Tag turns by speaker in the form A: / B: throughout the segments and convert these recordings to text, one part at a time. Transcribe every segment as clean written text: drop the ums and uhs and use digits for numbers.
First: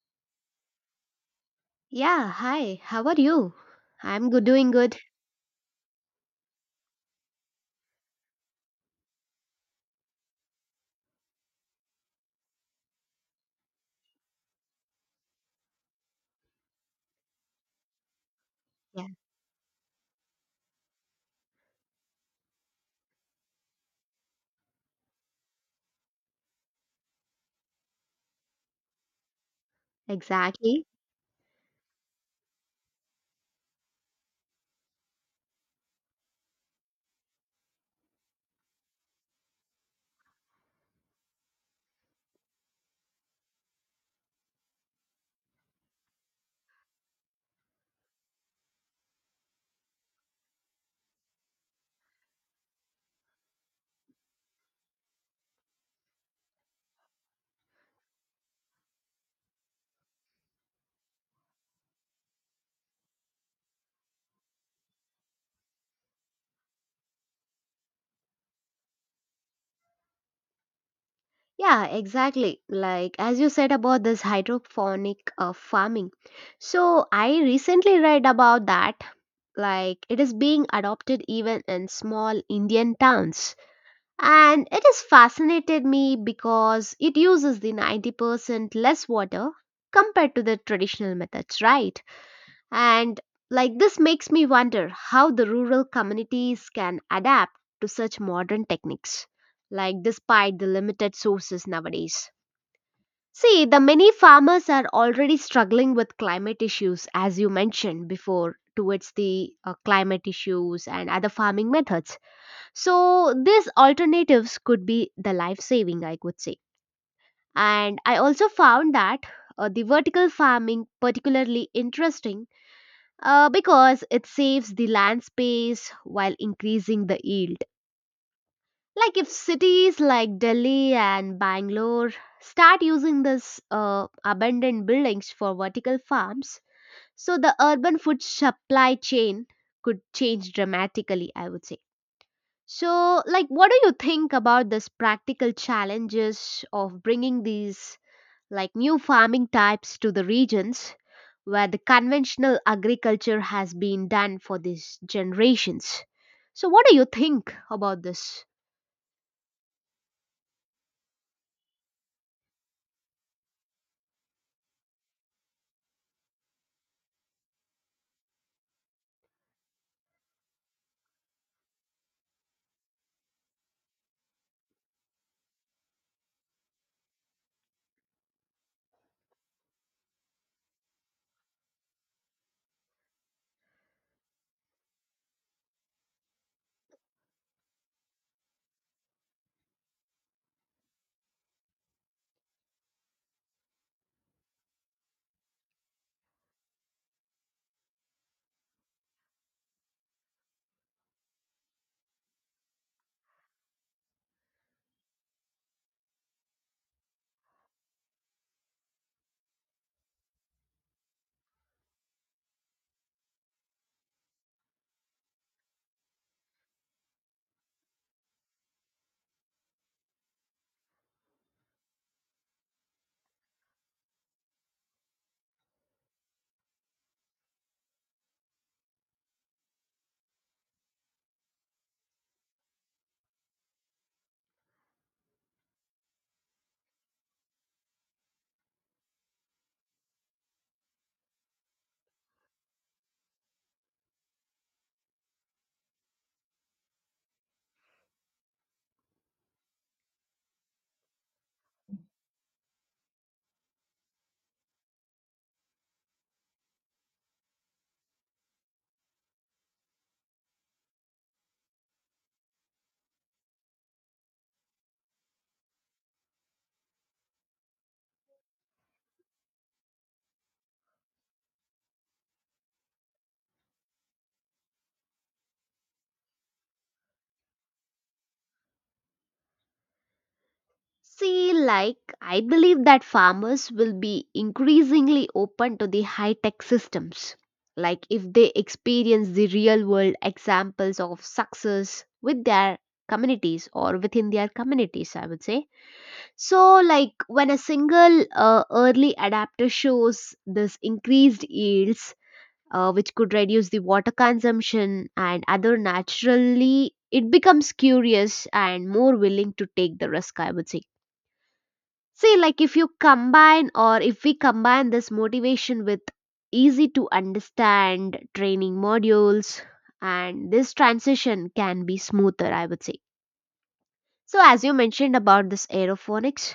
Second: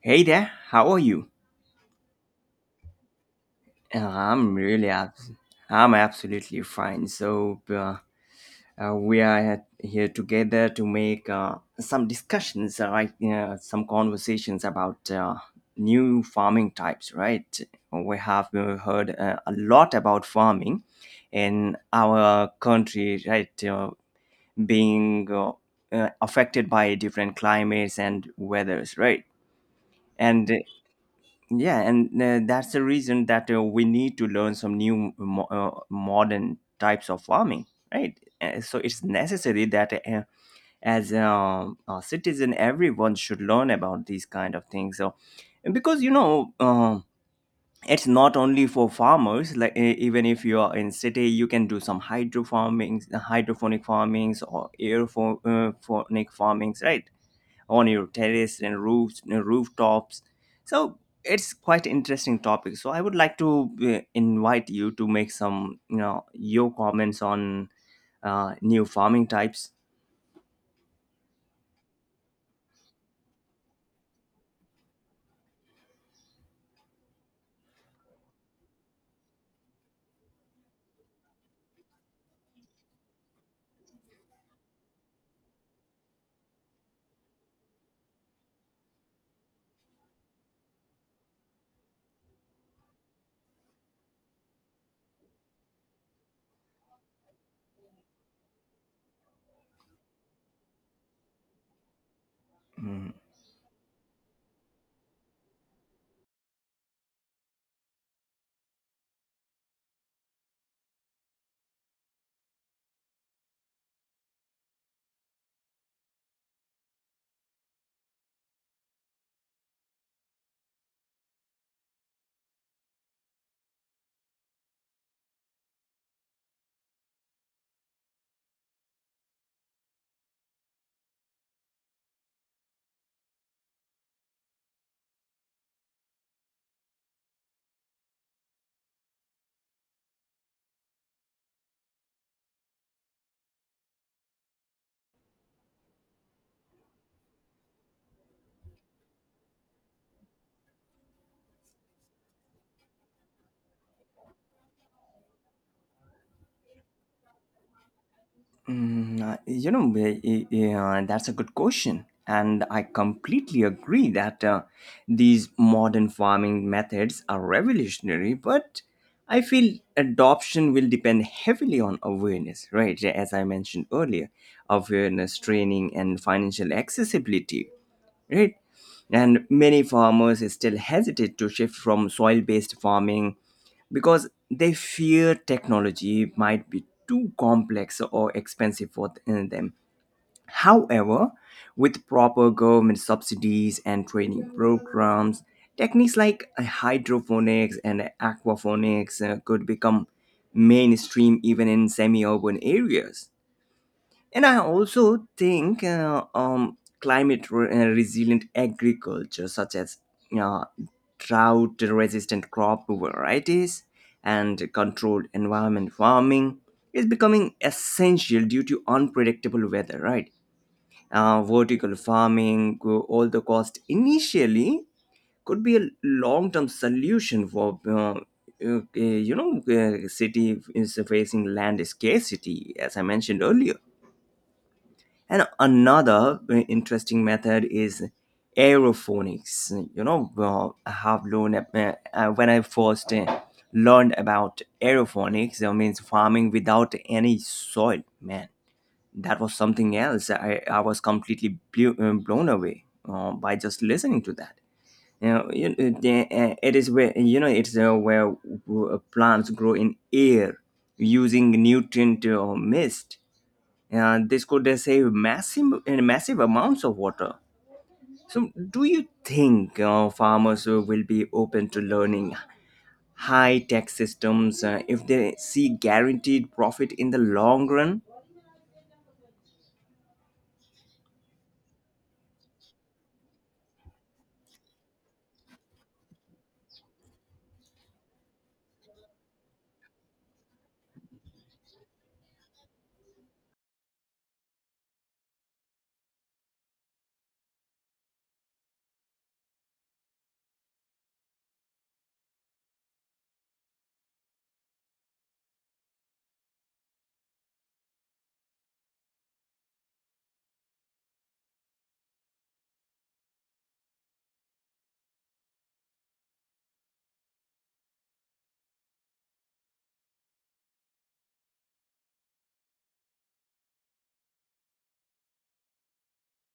A: Hey there, how are you?
B: Yeah, hi. How are you?
A: Uh,
B: I'm good,
A: I'm
B: doing
A: really
B: good.
A: abs- I'm absolutely fine. So we are here together to make some discussions, right? Some conversations about new farming types, right? We have
B: Yeah,
A: heard a lot about farming in our country, right? Being Affected by different climates and weathers, right? And
B: exactly.
A: yeah and that's the reason that we need to learn some new modern types of farming, right? So it's necessary that as a citizen, everyone should learn about these kind of things. So, because it's not only for farmers. Like even if you are in city, you can do some hydro farming, hydroponic farmings or aerophonic farmings, right? On your terrace and roofs and rooftops. So, it's quite interesting topic. So I would like to invite you to make some your comments on new farming types.
B: Yeah, exactly. Like as you said about this hydroponic farming. So I recently read about that. Like it is being adopted even in small Indian towns. And it has fascinated me because it uses the 90% less water compared to the traditional methods, right? And like this makes me wonder how the rural communities can adapt to such modern techniques, like despite the limited sources nowadays.
A: Mhm.
B: See, the many farmers are already struggling with climate issues, as you mentioned before, towards the climate issues and other farming methods. So, these alternatives could be the life saving, I could say. And I also found that the vertical farming particularly interesting because it saves the land space while increasing the yield. Like if cities like Delhi and Bangalore start using this abandoned buildings for vertical farms, so the urban food supply chain could change dramatically, I would say. So, like, what do you think about this practical challenges of bringing these like new farming types to the regions where the conventional agriculture has been done for these generations? So, what do you think about this?
A: Yeah, that's a good question. And I completely agree that these modern farming methods are revolutionary, but I feel adoption will depend heavily on awareness, right? As I mentioned earlier, awareness, training, and financial accessibility, right? And many farmers still hesitate to shift from soil based farming because they fear technology might be too complex or expensive for them. However, with proper government subsidies and training programs, techniques like hydroponics and aquaponics could become mainstream even in semi urban areas. And I also think climate resilient agriculture, such as uh, drought resistant crop varieties and controlled environment farming, is becoming essential due to unpredictable weather, right? Vertical farming, all the cost initially, could be a long term solution for. City is facing land scarcity, as I mentioned earlier. And another interesting method is aerophonics. You know, well, I have learned when I first learned about aerophonics, that means farming without any soil. Man, that was something else. I was completely blown away by just listening to that. You know, you, the- it is where you know it's Where plants grow in air using nutrient mist, and this could save massive and massive amounts of water. So, do you think farmers will be open to learning high tech systems if they see guaranteed profit in the long run?
B: See, like, I believe that farmers will be increasingly open to the high tech systems. Like, if they experience the real world examples of success with their communities or within their communities, I would say. So, like, when a single early adapter shows this increased yields, which could reduce the water consumption and other naturally it becomes curious and more willing to take the risk, I would say. Say, like, if you combine or if we combine this motivation with easy to understand training modules, and this transition can be smoother, I would say. So as you mentioned about this aerophonics,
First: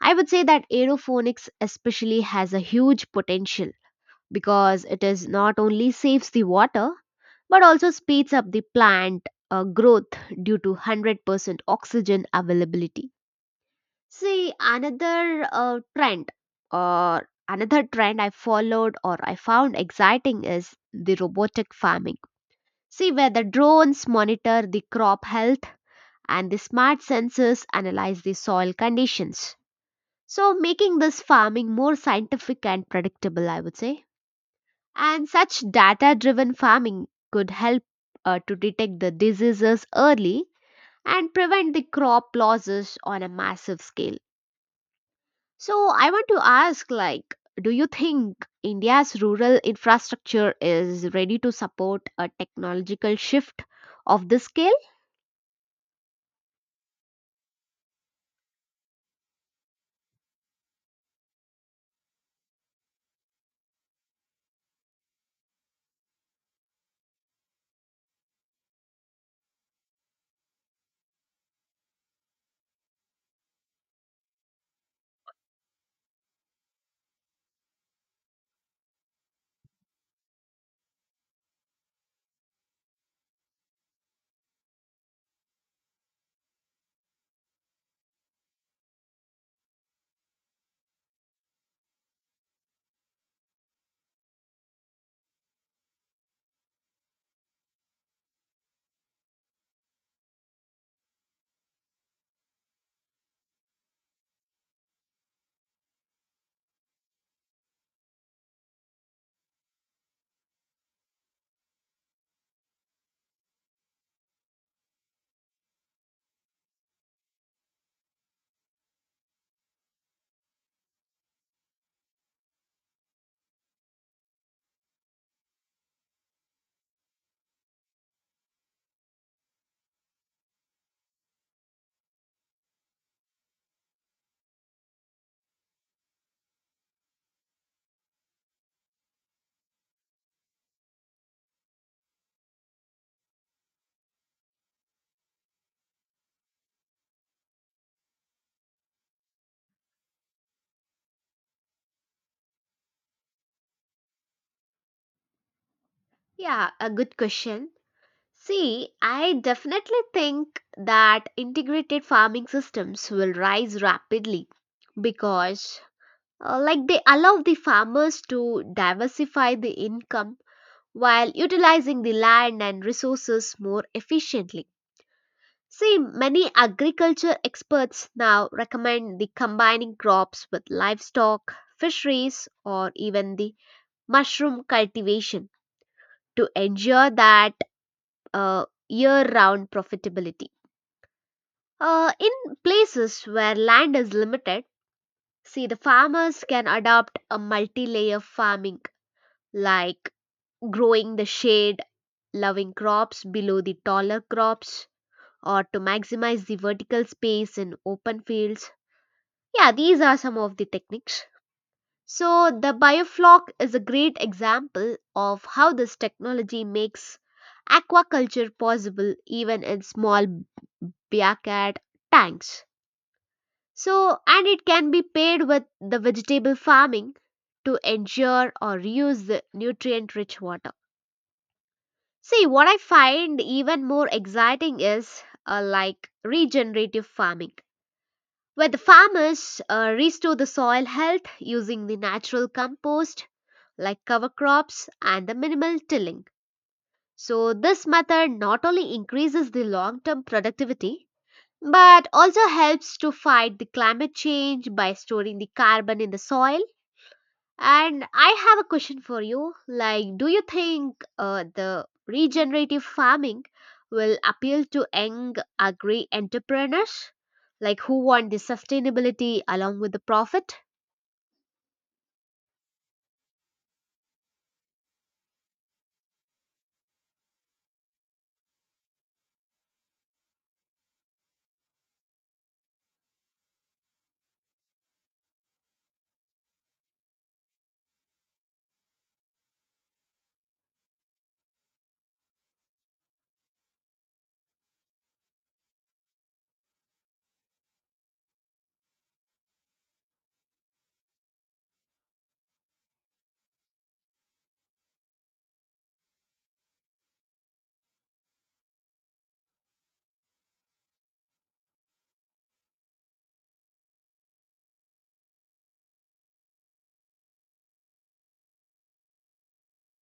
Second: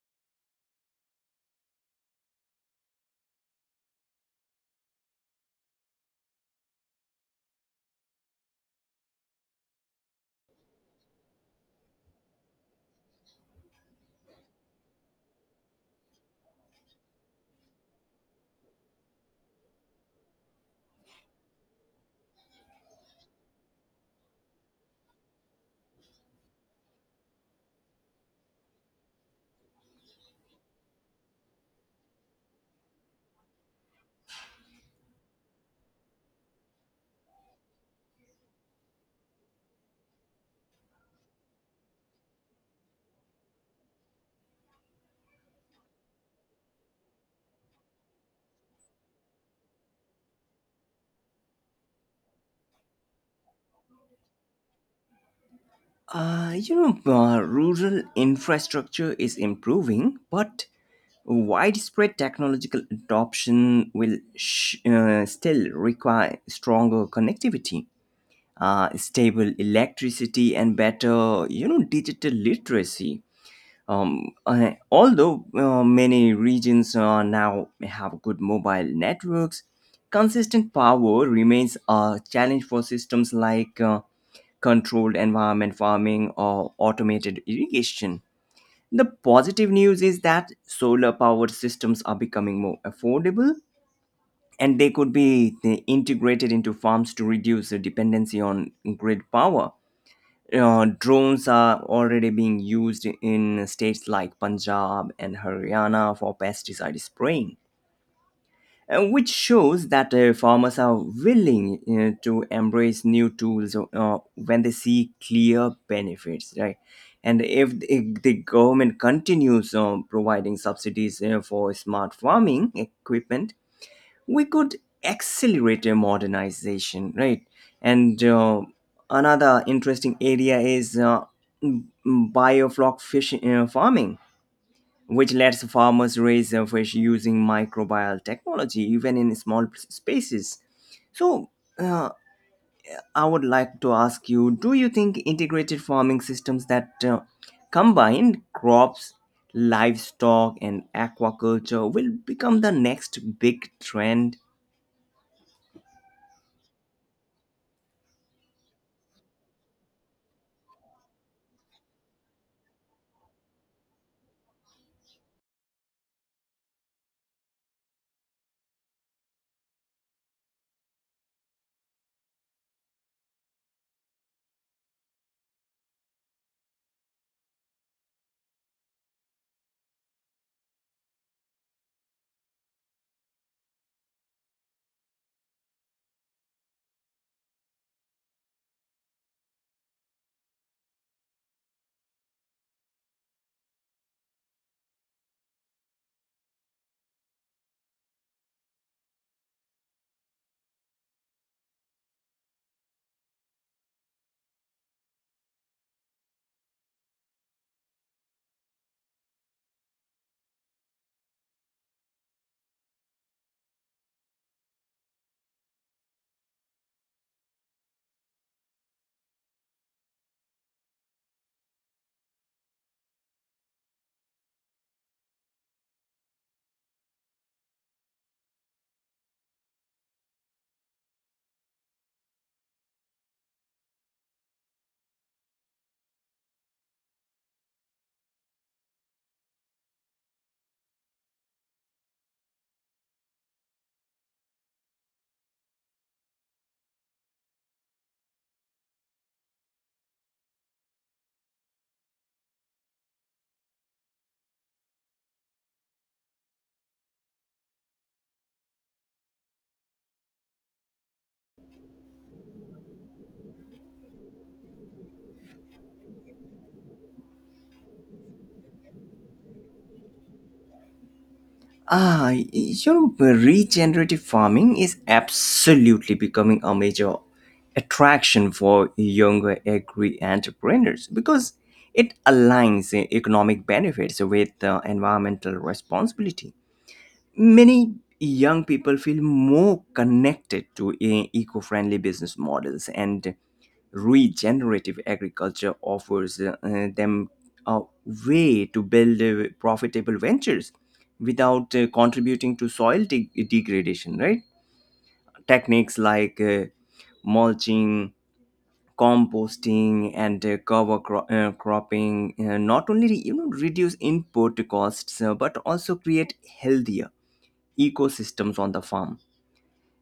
B: I would say that aerophonics especially has a huge potential because it is not only saves the water but also speeds up the plant growth due to 100% oxygen availability. See, another trend or another trend I followed or I found exciting is the robotic farming. See, where the drones monitor the crop health and the smart sensors analyze the soil conditions. So, making this farming more scientific and predictable, I would say. And such data driven farming could help to detect the diseases early and prevent the crop losses on a massive scale. So, I want to ask, like, do you think India's rural infrastructure is ready to support a technological shift of this scale?
A: Uh, you Rural infrastructure is improving, but widespread technological adoption will still require stronger connectivity, stable electricity, and better, digital literacy. Although many regions now have good mobile networks, consistent power remains a challenge for systems like controlled environment farming or automated irrigation. The positive news is that solar powered systems are becoming more affordable and they could be integrated into farms to reduce the dependency on grid power. Drones are already being used in states like Punjab and Haryana for pesticide spraying, which shows that farmers are willing to embrace new tools when they see clear benefits, right? And if the government continues providing subsidies for smart farming equipment, we could accelerate a modernization, right? And another interesting area is m- bioflock fish farming, which lets farmers raise fish using microbial technology even in small spaces. So, uh, I would like to ask you, do you think integrated farming systems that combine crops, livestock and aquaculture will become the next big trend?
B: Yeah, a good question. See, I definitely think that integrated farming systems will rise rapidly because like they allow the farmers to diversify the income while utilizing the land and resources more efficiently. See, many agriculture experts now recommend the combining crops with livestock, fisheries, or even the mushroom cultivation to ensure that year round profitability. In places where land is limited, see, the farmers can adopt a multi layer farming, like growing the shade, loving crops below the taller crops, or to maximize the vertical space in open fields. Yeah, these are some of the techniques. So, the bioflock is a great example of how this technology makes aquaculture possible even in small backyard tanks. So, and it can be paired with the vegetable farming to ensure or reuse the nutrient rich water. See, what I find even more exciting is like regenerative farming, where the farmers restore the soil health using the natural compost like cover crops and the minimal tilling. So, this method not only increases the long term productivity but also helps to fight the climate change by storing the carbon in the soil, and I have a question for you. Like, do you think the regenerative farming will appeal to young agri entrepreneurs? Like, who want the sustainability along with the profit?
A: Ah, you know, regenerative farming is absolutely becoming a major attraction for younger agri entrepreneurs because it aligns economic benefits with environmental responsibility. Many young people feel more connected to eco-friendly business models, and regenerative agriculture offers them a way to build profitable ventures without contributing to soil degradation, right? Techniques like mulching, composting, and cover cropping not only reduce input costs but also create healthier ecosystems on the farm.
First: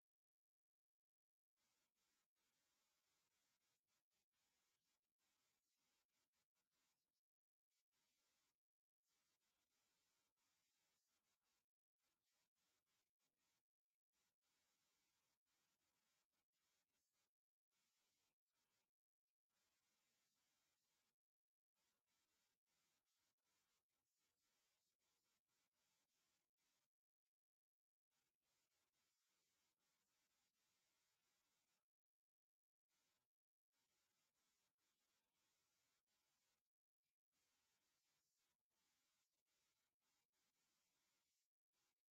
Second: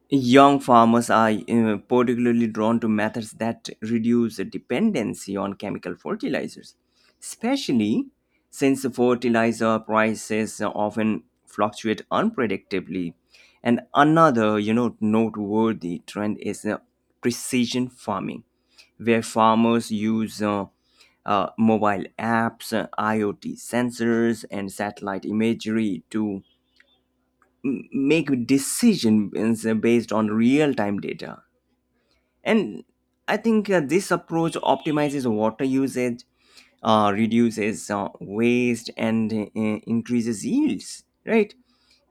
A: Young farmers are particularly drawn to methods that reduce dependency on chemical fertilizers, especially since fertilizer prices often fluctuate unpredictably. And another, you know, noteworthy trend is precision farming, where farmers use mobile apps, IoT sensors, and satellite imagery to make decisions based on real time data. And I think this approach optimizes water usage, reduces waste, and increases yields, right?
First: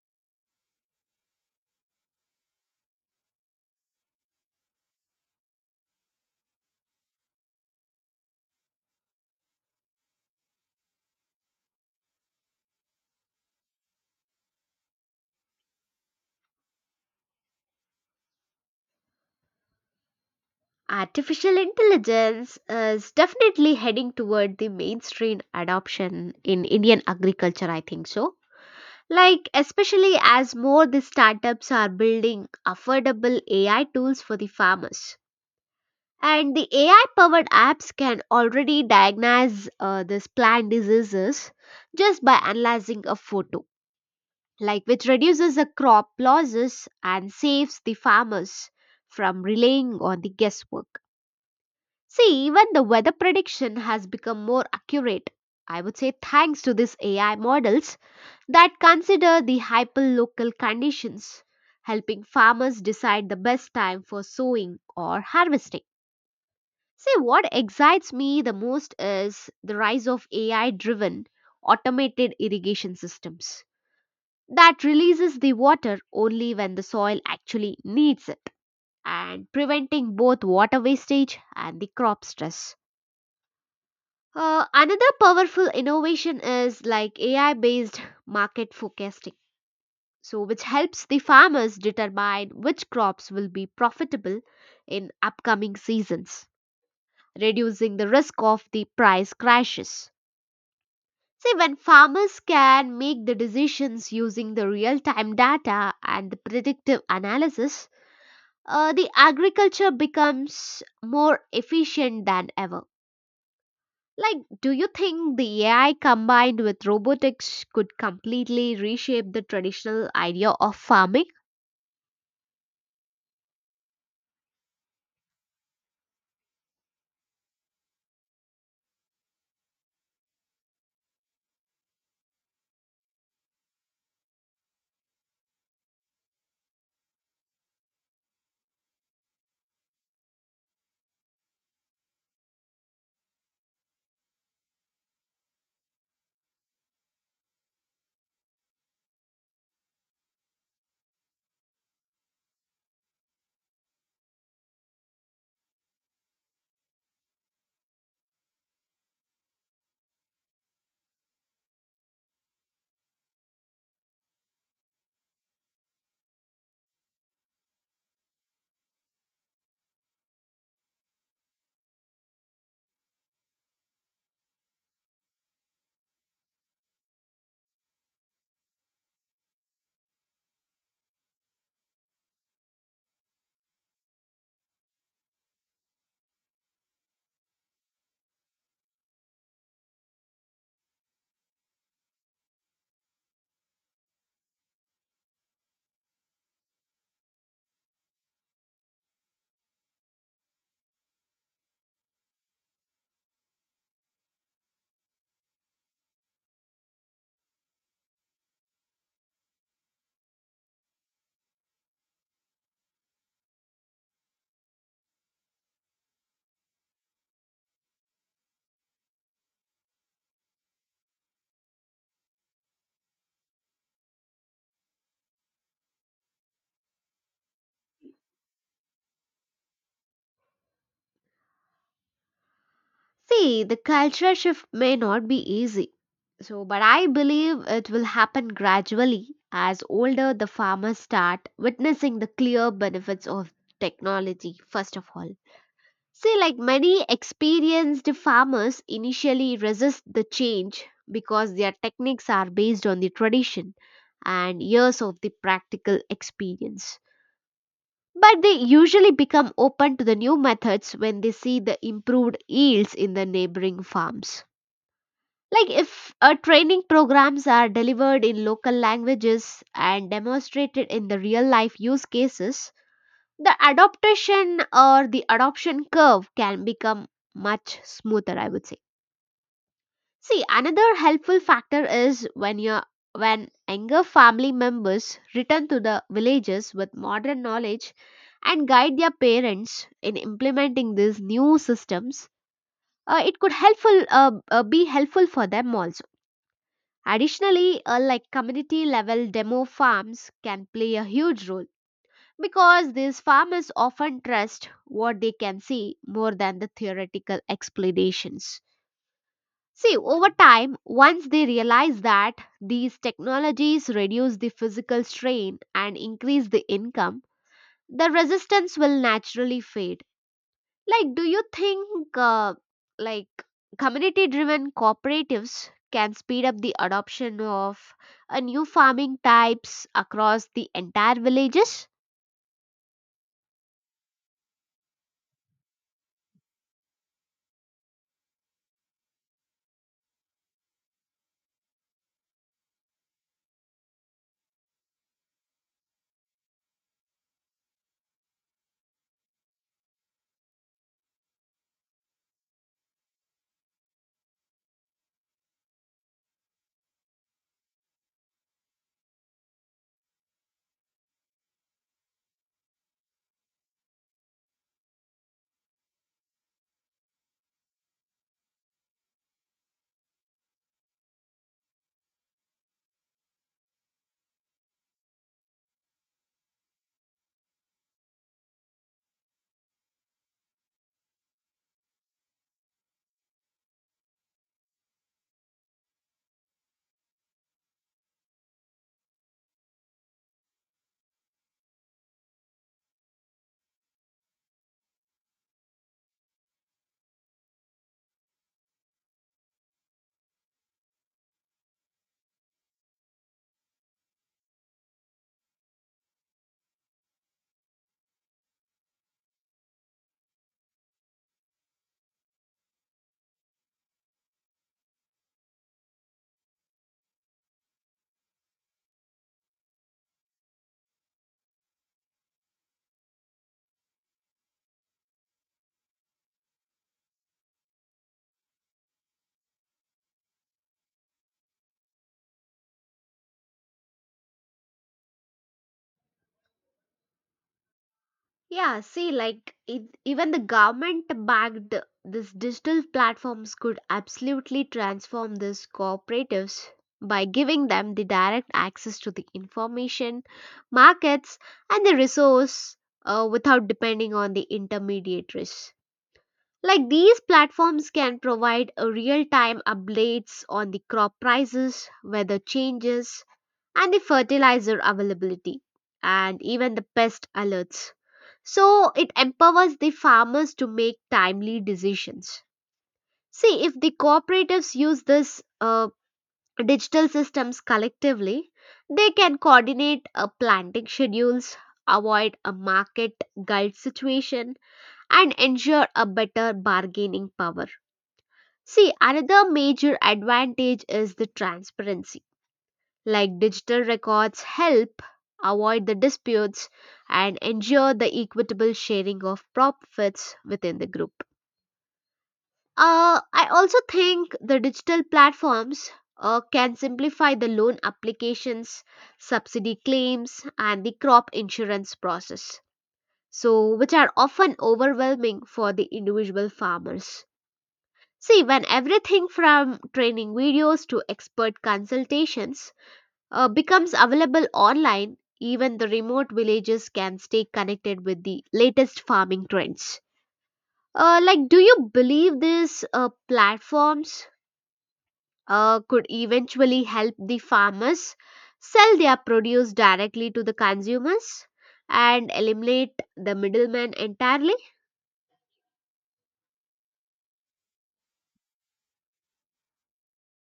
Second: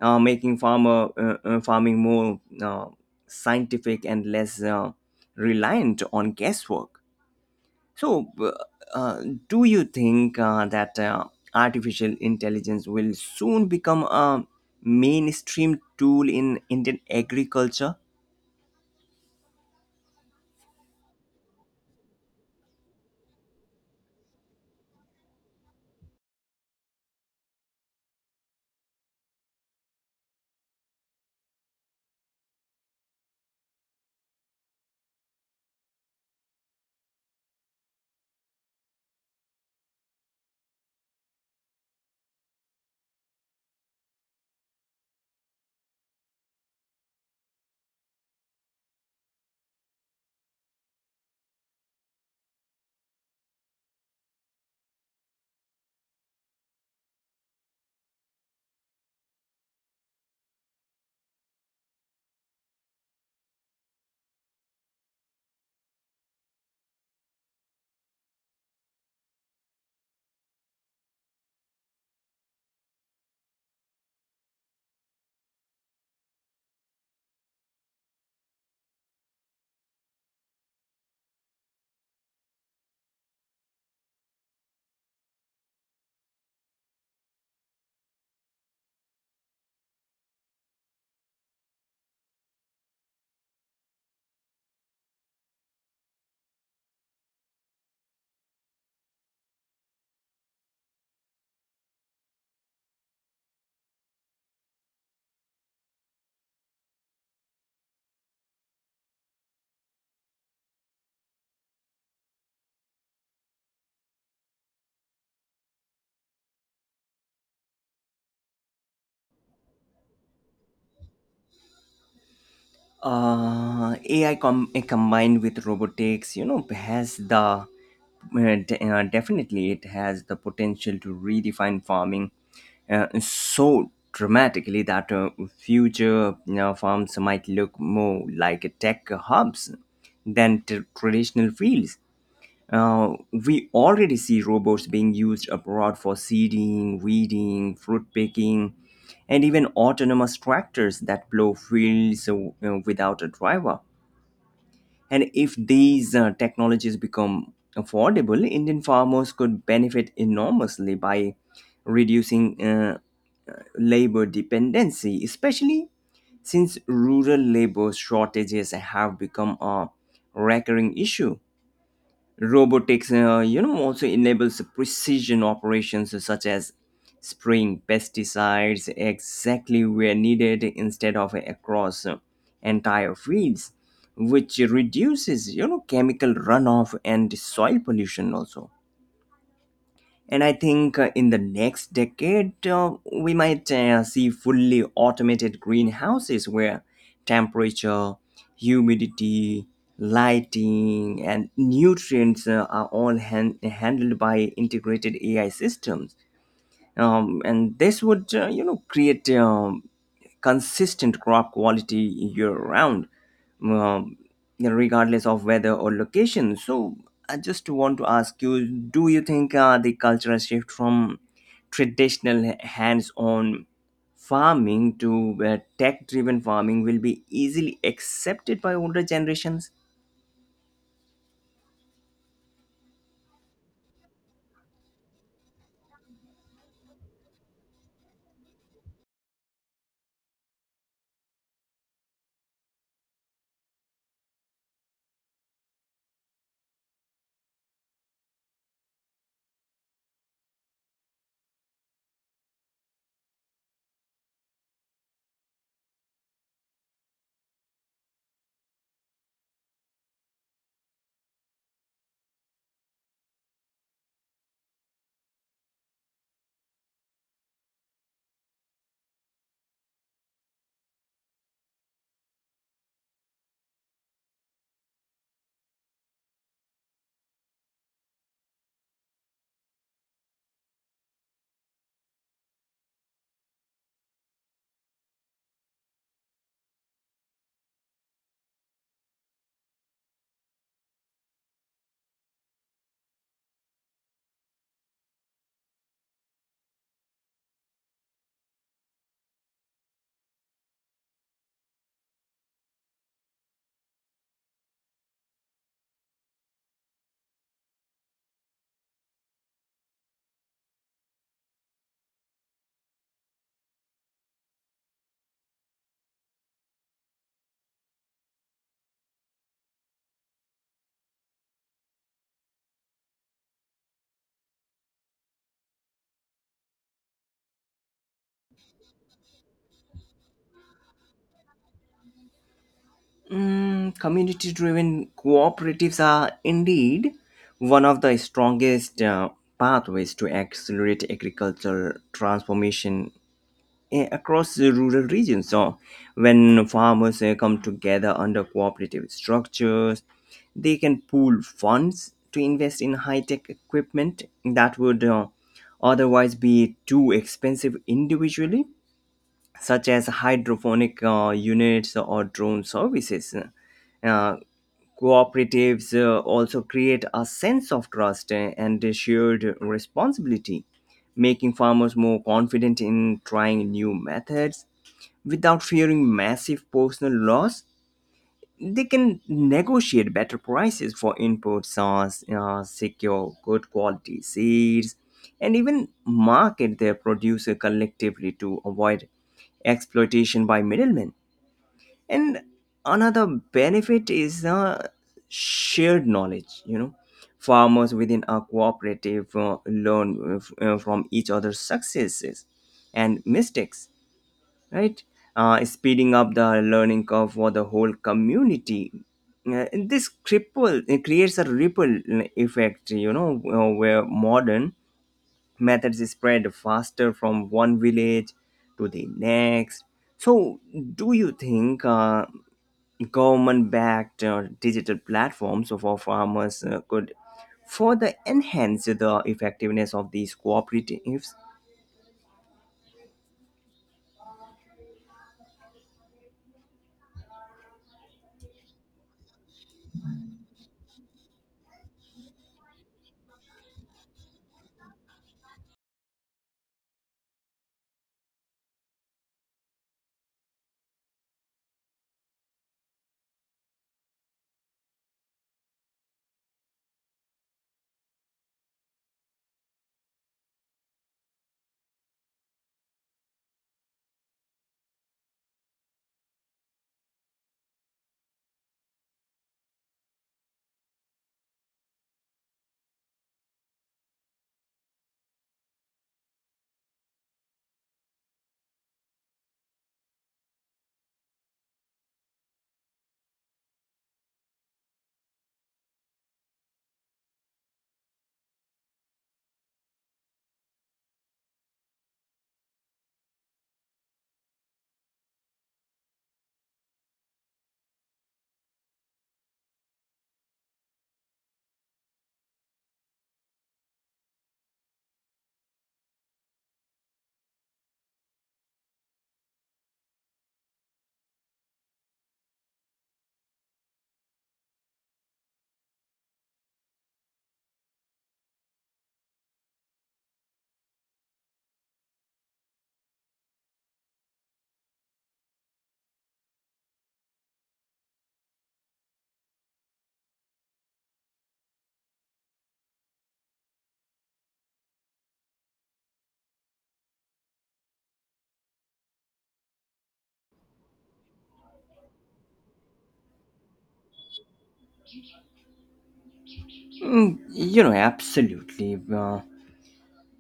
A: Making farmer farming more scientific and less reliant on guesswork. So, do you think that artificial intelligence will soon become a mainstream tool in Indian agriculture?
B: Artificial intelligence is definitely heading toward the mainstream adoption in Indian agriculture, I think so. Like, especially as more the startups are building affordable AI tools for the farmers. And the AI powered apps can already diagnose this plant diseases just by analyzing a photo, like which reduces the crop losses and saves the farmers from relying on the guesswork. See, even the weather prediction has become more accurate. I would say thanks to these AI models that consider the hyperlocal conditions, helping farmers decide the best time for sowing or harvesting. See, what excites me the most is the rise of AI driven automated irrigation systems that releases the water only when the soil actually needs it and preventing both water wastage and the crop stress. Another powerful innovation is like AI based market forecasting. So, which helps the farmers determine which crops will be profitable in upcoming seasons, reducing the risk of the price crashes. See, when farmers can make the decisions using the real time data and the predictive analysis, the agriculture becomes more efficient than ever. Like, do you think the AI combined with robotics could completely reshape the traditional idea of farming?
A: AI combined with robotics, you know, has the definitely it has the potential to redefine farming so dramatically that future, you know, farms might look more like tech hubs than traditional fields. Uh, we already see robots being used abroad for seeding, weeding, fruit picking, and even autonomous tractors that plow fields without a driver. And if these technologies become affordable, Indian farmers could benefit enormously by reducing labor dependency, especially since rural labor shortages have become a recurring issue. Robotics, also enables precision operations such as spraying pesticides exactly where needed instead of across entire fields, which reduces, chemical runoff and soil pollution also. And I think in the next decade, we might see fully automated greenhouses where temperature, humidity, lighting, and nutrients are all handled by integrated AI systems. And this would create consistent crop quality year round, um, regardless of weather or location. So, I just want to ask you, do you think the cultural shift from traditional hands-on farming to tech-driven farming will be easily accepted by older generations?
B: See, the cultural shift may not be easy. So, but I believe it will happen gradually as older the farmers start witnessing the clear benefits of technology, first of all. See, like many experienced farmers initially resist the change because their techniques are based on the tradition and years of the practical experience. But they usually become open to the new methods when they see the improved yields in the neighboring farms. Like, if training programs are delivered in local languages and demonstrated in the real life use cases, the adaptation or the adoption curve can become much smoother, I would say. See, another helpful factor is when younger family members return to the villages with modern knowledge and guide their parents in implementing these new systems, it could helpful be helpful for them also. Additionally, a like community level demo farms can play a huge role because these farmers often trust what they can see more than the theoretical explanations. See, over time, once they realize that these technologies reduce the physical strain and increase the income, the resistance will naturally fade. Like, do you think like community-driven cooperatives can speed up the adoption of a new farming types across the entire villages?
A: Mm, community driven cooperatives are indeed one of the strongest pathways to accelerate agricultural transformation, eh, across the rural regions. So, when farmers, eh, come together under cooperative structures, they can pool funds to invest in high tech equipment that would otherwise be too expensive individually, such as hydroponic units or drone services. Uh, Cooperatives also create a sense of trust and shared responsibility, making farmers more confident in trying new methods without fearing massive personal loss. They can negotiate better prices for inputs, secure good quality seeds, and even market their producer collectively to avoid exploitation by middlemen. And another benefit is shared knowledge. You know, farmers within a cooperative learn from each other's successes and mistakes, right? Speeding up the learning curve for the whole community. And this cripple it creates a ripple effect, where modern methods spread faster from one village to the next. So, do you think government-backed digital platforms for farmers could further enhance the effectiveness of these cooperatives?
B: Yeah, see, like even the government-backed this digital platforms could absolutely transform these cooperatives by giving them the direct access to the information, markets, and the resource without depending on the intermediaries. Like these platforms can provide a real-time updates on the crop prices, weather changes, and the fertilizer availability, and even the pest alerts. So it empowers the farmers to make timely decisions. See, if the cooperatives use this digital systems collectively, they can coordinate planting schedules, avoid a market guide situation, and ensure a better bargaining power. See, another major advantage is the transparency. Like digital records help avoid the disputes and ensure the equitable sharing of profits within the group. I also think the digital platforms can simplify the loan applications, subsidy claims, and the crop insurance process, so which are often overwhelming for the individual farmers. See, when everything from training videos to expert consultations becomes available online, even the remote villages can stay connected with the latest farming trends. Like, do you believe these platforms could eventually help the farmers sell their produce directly to the consumers and eliminate the middlemen entirely?
A: Mm, you know, absolutely. Uh,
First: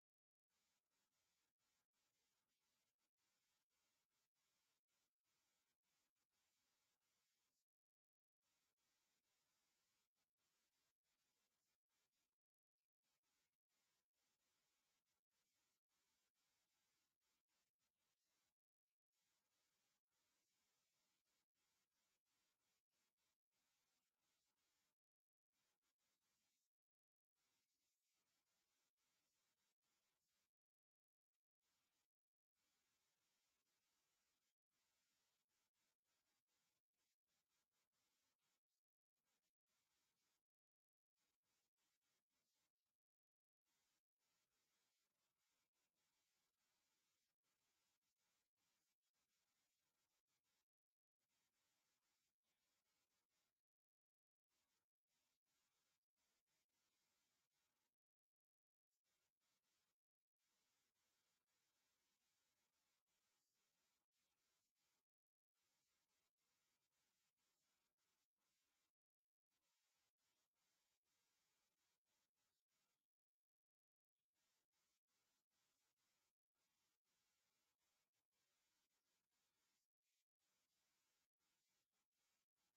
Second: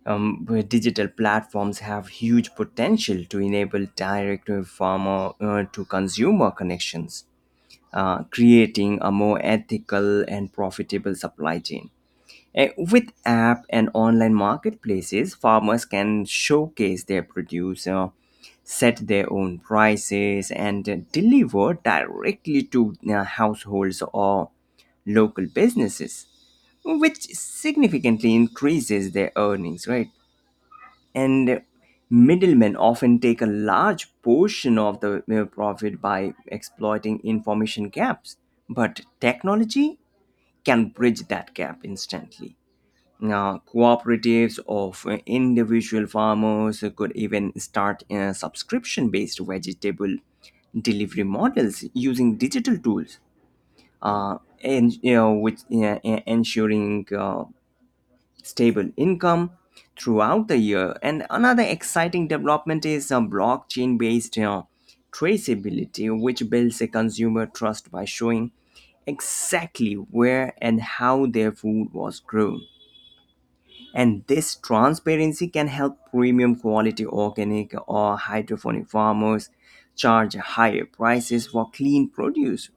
A: um, Where digital platforms have huge potential to enable direct farmer to consumer connections, creating a more ethical and profitable supply chain. Eh, with app and online marketplaces, farmers can showcase their produce, set their own prices, and deliver directly to households or local businesses, which significantly increases their earnings, right? And middlemen often take a large portion of the profit by exploiting information gaps, but technology can bridge that gap instantly. Now cooperatives of individual farmers could even start subscription based vegetable delivery models using digital tools, uh, and you know, which ensuring stable income throughout the year. And another exciting development is a blockchain based traceability, which builds a consumer trust by showing exactly where and how their food was grown. And this transparency can help premium quality organic or hydroponic farmers charge higher prices for clean produce.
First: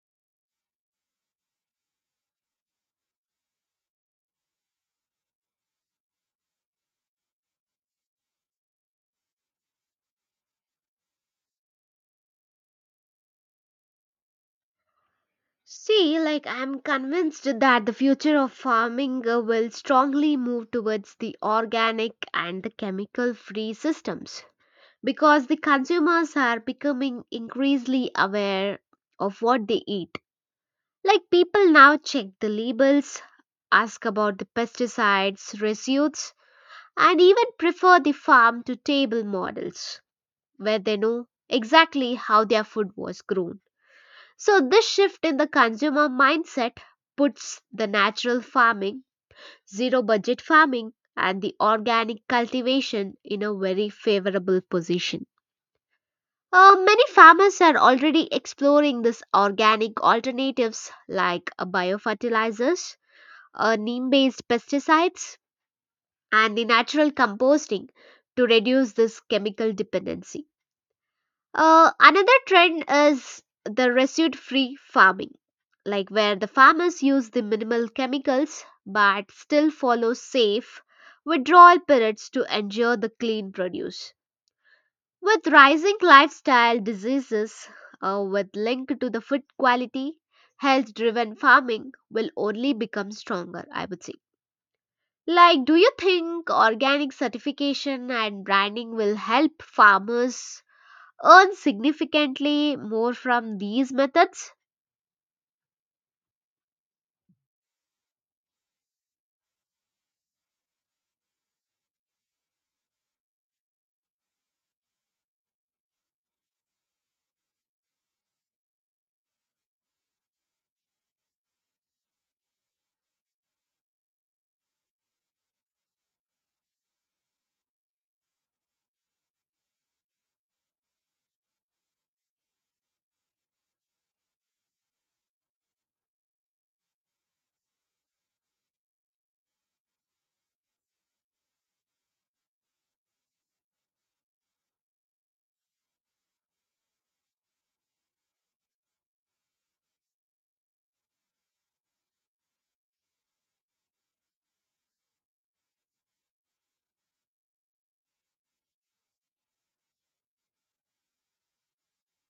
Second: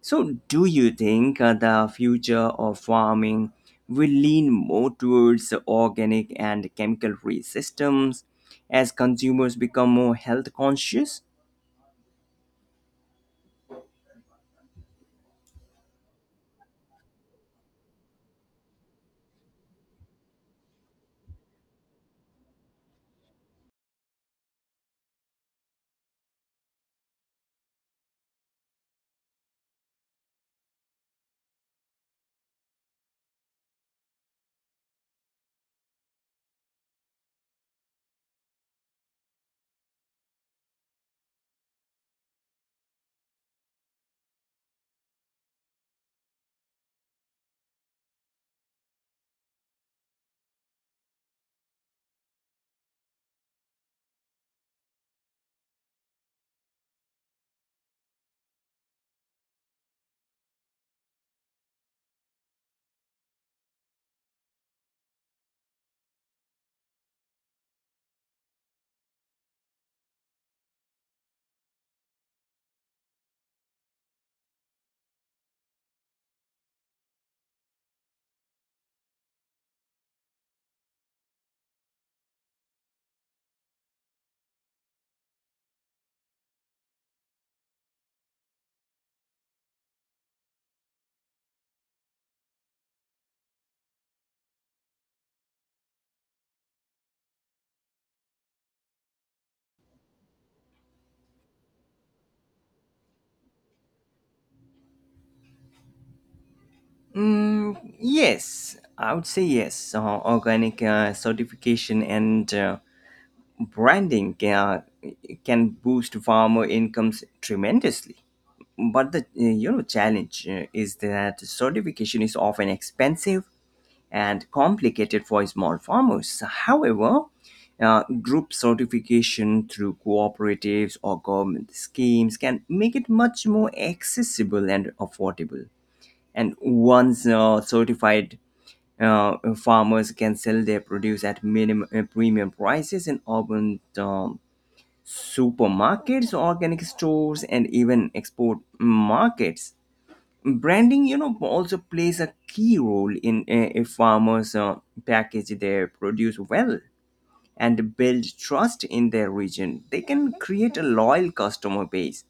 A: So, do you think the future of farming will lean more towards organic and chemical free systems as consumers become more health conscious?
B: See, like I'm convinced that the future of farming will strongly move towards the organic and the chemical free systems because the consumers are becoming increasingly aware of what they eat. Like people now check the labels, ask about the pesticides, residues, and even prefer the farm to table models where they know exactly how their food was grown. So, this shift in the consumer mindset puts the natural farming, zero budget farming, and the organic cultivation in a very favorable position. Many farmers are already exploring this organic alternatives like biofertilizers, neem based pesticides, and the natural composting to reduce this chemical dependency. Another trend is the residue free farming, like where the farmers use the minimal chemicals but still follow safe withdrawal periods to ensure the clean produce. With rising lifestyle diseases with link to the food quality, health driven farming will only become stronger, I would say. Like, do you think organic certification and branding will help farmers earn significantly more from these methods?
A: Mm, yes, I would say yes. Organic certification and branding can boost farmer incomes tremendously. But the challenge is that certification is often expensive and complicated for small farmers. However, group certification through cooperatives or government schemes can make it much more accessible and affordable. And once certified, farmers can sell their produce at minimum premium prices in urban supermarkets, organic stores, and even export markets. Branding, you know, also plays a key role in. If farmers package their produce well and build trust in their region, they can create a loyal customer base.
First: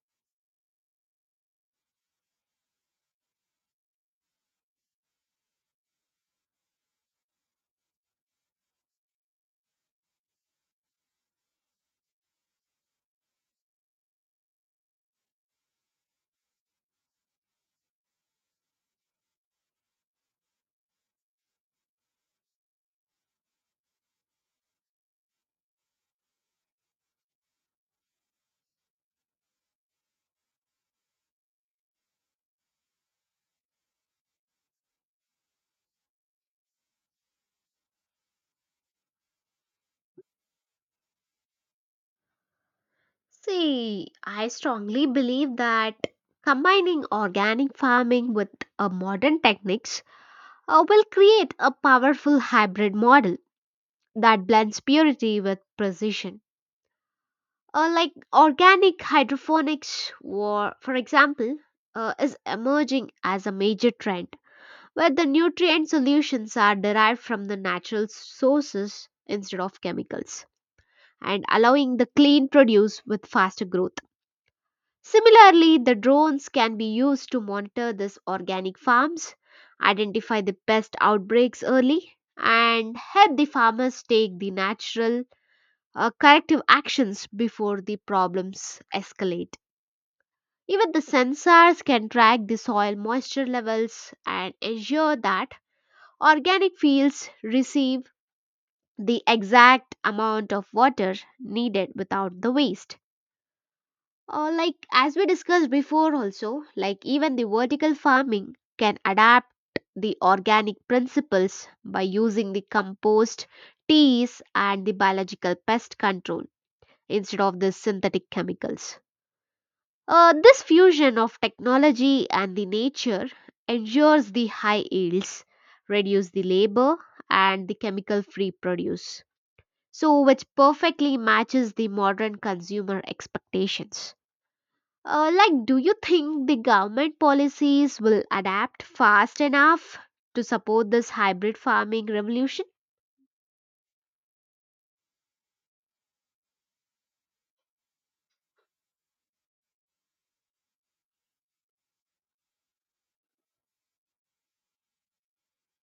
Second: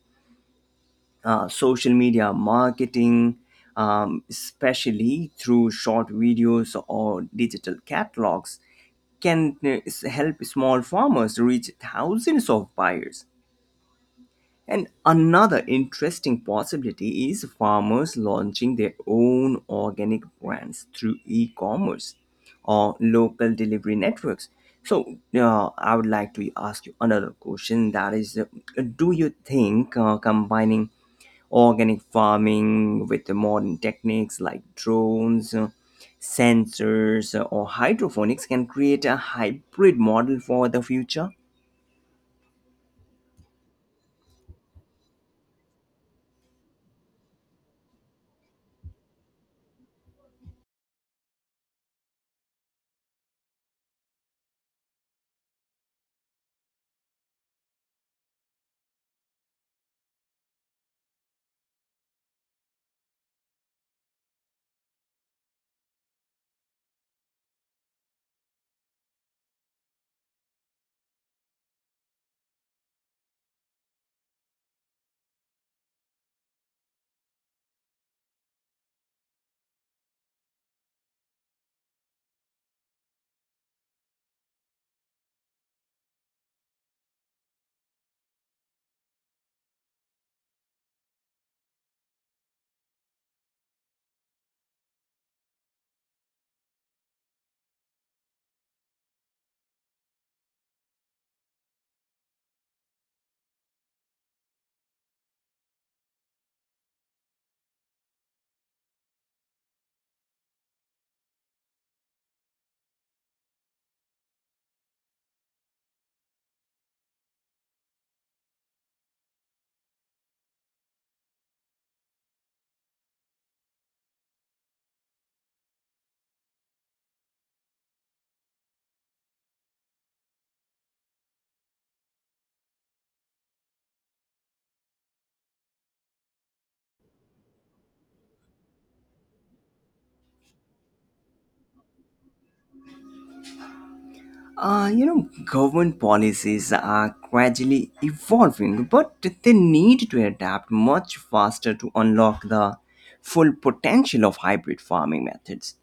A: Social media marketing, especially through short videos or digital catalogs, can help small farmers reach thousands of buyers. And another interesting possibility is farmers launching their own organic brands through e commerce or local delivery networks. So, I would like to ask you another question, that is, do you think combining organic farming with the modern techniques like drones, sensors, or hydroponics can create a hybrid model for the future?
B: See, I strongly believe that combining organic farming with modern techniques will create a powerful hybrid model that blends purity with precision. Like organic hydroponics, or, for example, is emerging as a major trend where the nutrient solutions are derived from the natural sources instead of chemicals, and allowing the clean produce with faster growth. Similarly, the drones can be used to monitor these organic farms, identify the pest outbreaks early, and help the farmers take the natural corrective actions before the problems escalate. Even the sensors can track the soil moisture levels and ensure that organic fields receive the exact amount of water needed without the waste. Like as we discussed before also, like even the vertical farming can adapt the organic principles by using the compost teas and the biological pest control instead of the synthetic chemicals. This fusion of technology and the nature ensures the high yields, reduce the labor, and the chemical free produce, so which perfectly matches the modern consumer expectations. Like, do you think the government policies will adapt fast enough to support this hybrid farming revolution?
A: Government policies are gradually evolving, but they need to adapt much faster to unlock the full potential of hybrid farming methods.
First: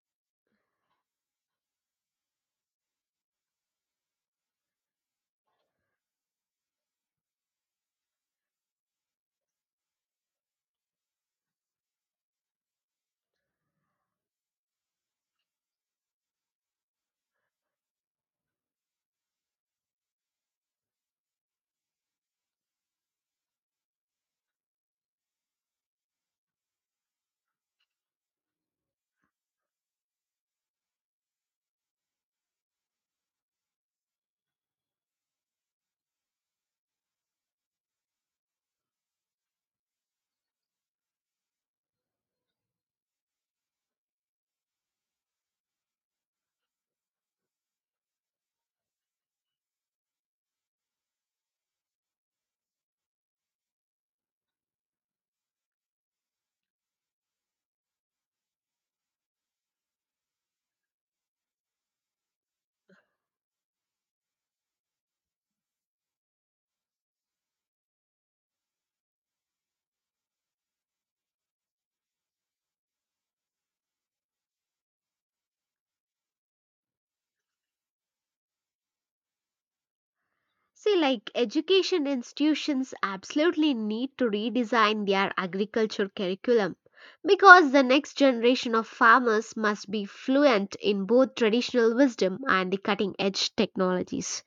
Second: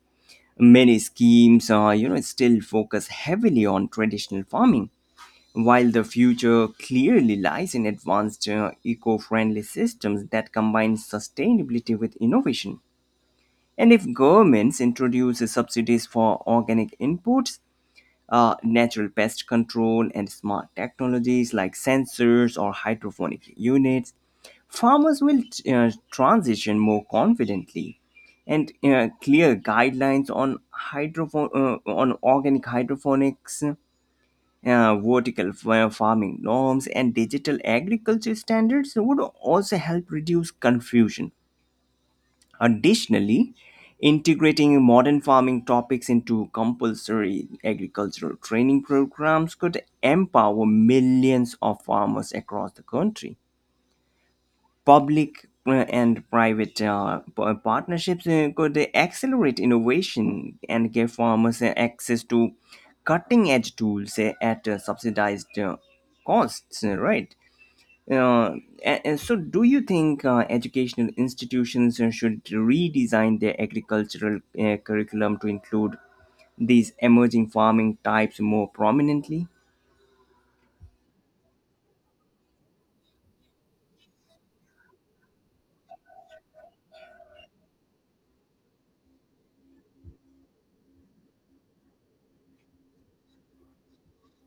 A: Many schemes are, you know, still focus heavily on traditional farming, while the future clearly lies in advanced, eco-friendly systems that combine sustainability with innovation. And if governments introduce subsidies for organic inputs, natural pest control, and smart technologies like sensors or hydroponic units, farmers will transition more confidently. And clear guidelines on organic hydroponics, vertical farming norms, and digital agriculture standards would also help reduce confusion. Additionally, integrating modern farming topics into compulsory agricultural training programs could empower millions of farmers across the country. Public and private partnerships could accelerate innovation and give farmers access to cutting edge tools at subsidized costs, right? Uh, and so, do you think educational institutions should redesign their agricultural curriculum to include these emerging farming types more prominently?
B: See, like, education institutions absolutely need to redesign their agriculture curriculum because the next generation of farmers must be fluent in both traditional wisdom and the cutting edge technologies.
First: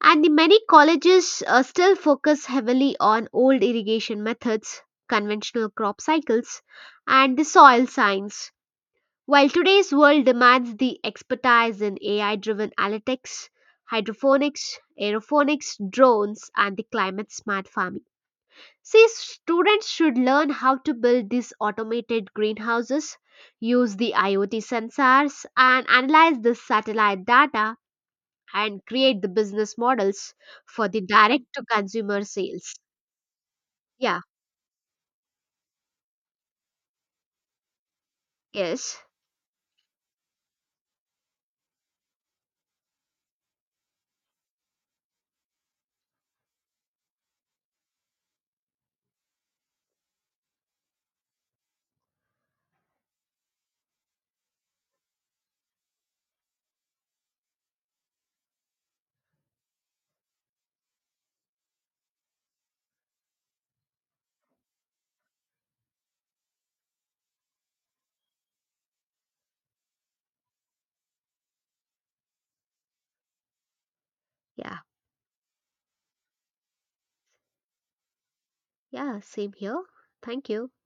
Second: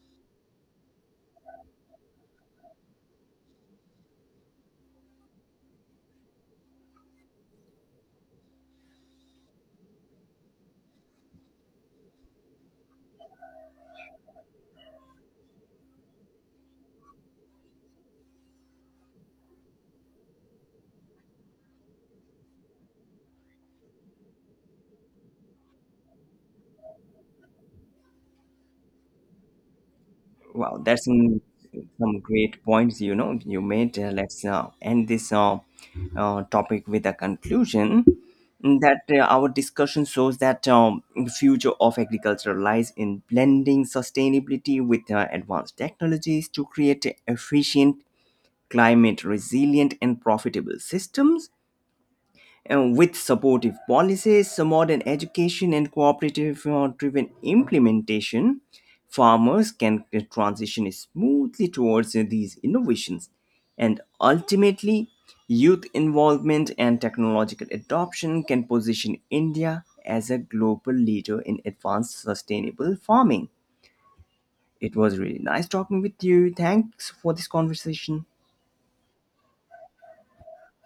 B: And the many colleges still focus heavily on old irrigation methods, conventional crop cycles, and the soil science. While today's world demands the expertise in AI driven analytics, hydroponics, aeroponics, drones, and the climate smart farming. See, students should learn how to build these automated greenhouses, use the IoT sensors, and analyze the satellite data and create the business models
A: Wow,
B: for the
A: that's
B: direct to
A: some
B: consumer
A: great
B: sales.
A: points you know you made.
B: Yeah,
A: Let's end this topic with a conclusion
B: yes,
A: that our discussion shows that the future of agriculture lies in blending sustainability with advanced technologies to create efficient, climate resilient and profitable systems. And with supportive policies, modern education and cooperative driven implementation, farmers can transition smoothly towards these innovations. And ultimately, youth involvement and technological adoption can position India as a global leader in advanced sustainable farming.
B: yeah,
A: It was really nice talking with you. Thanks for this conversation.
B: yeah, same here. Thank you.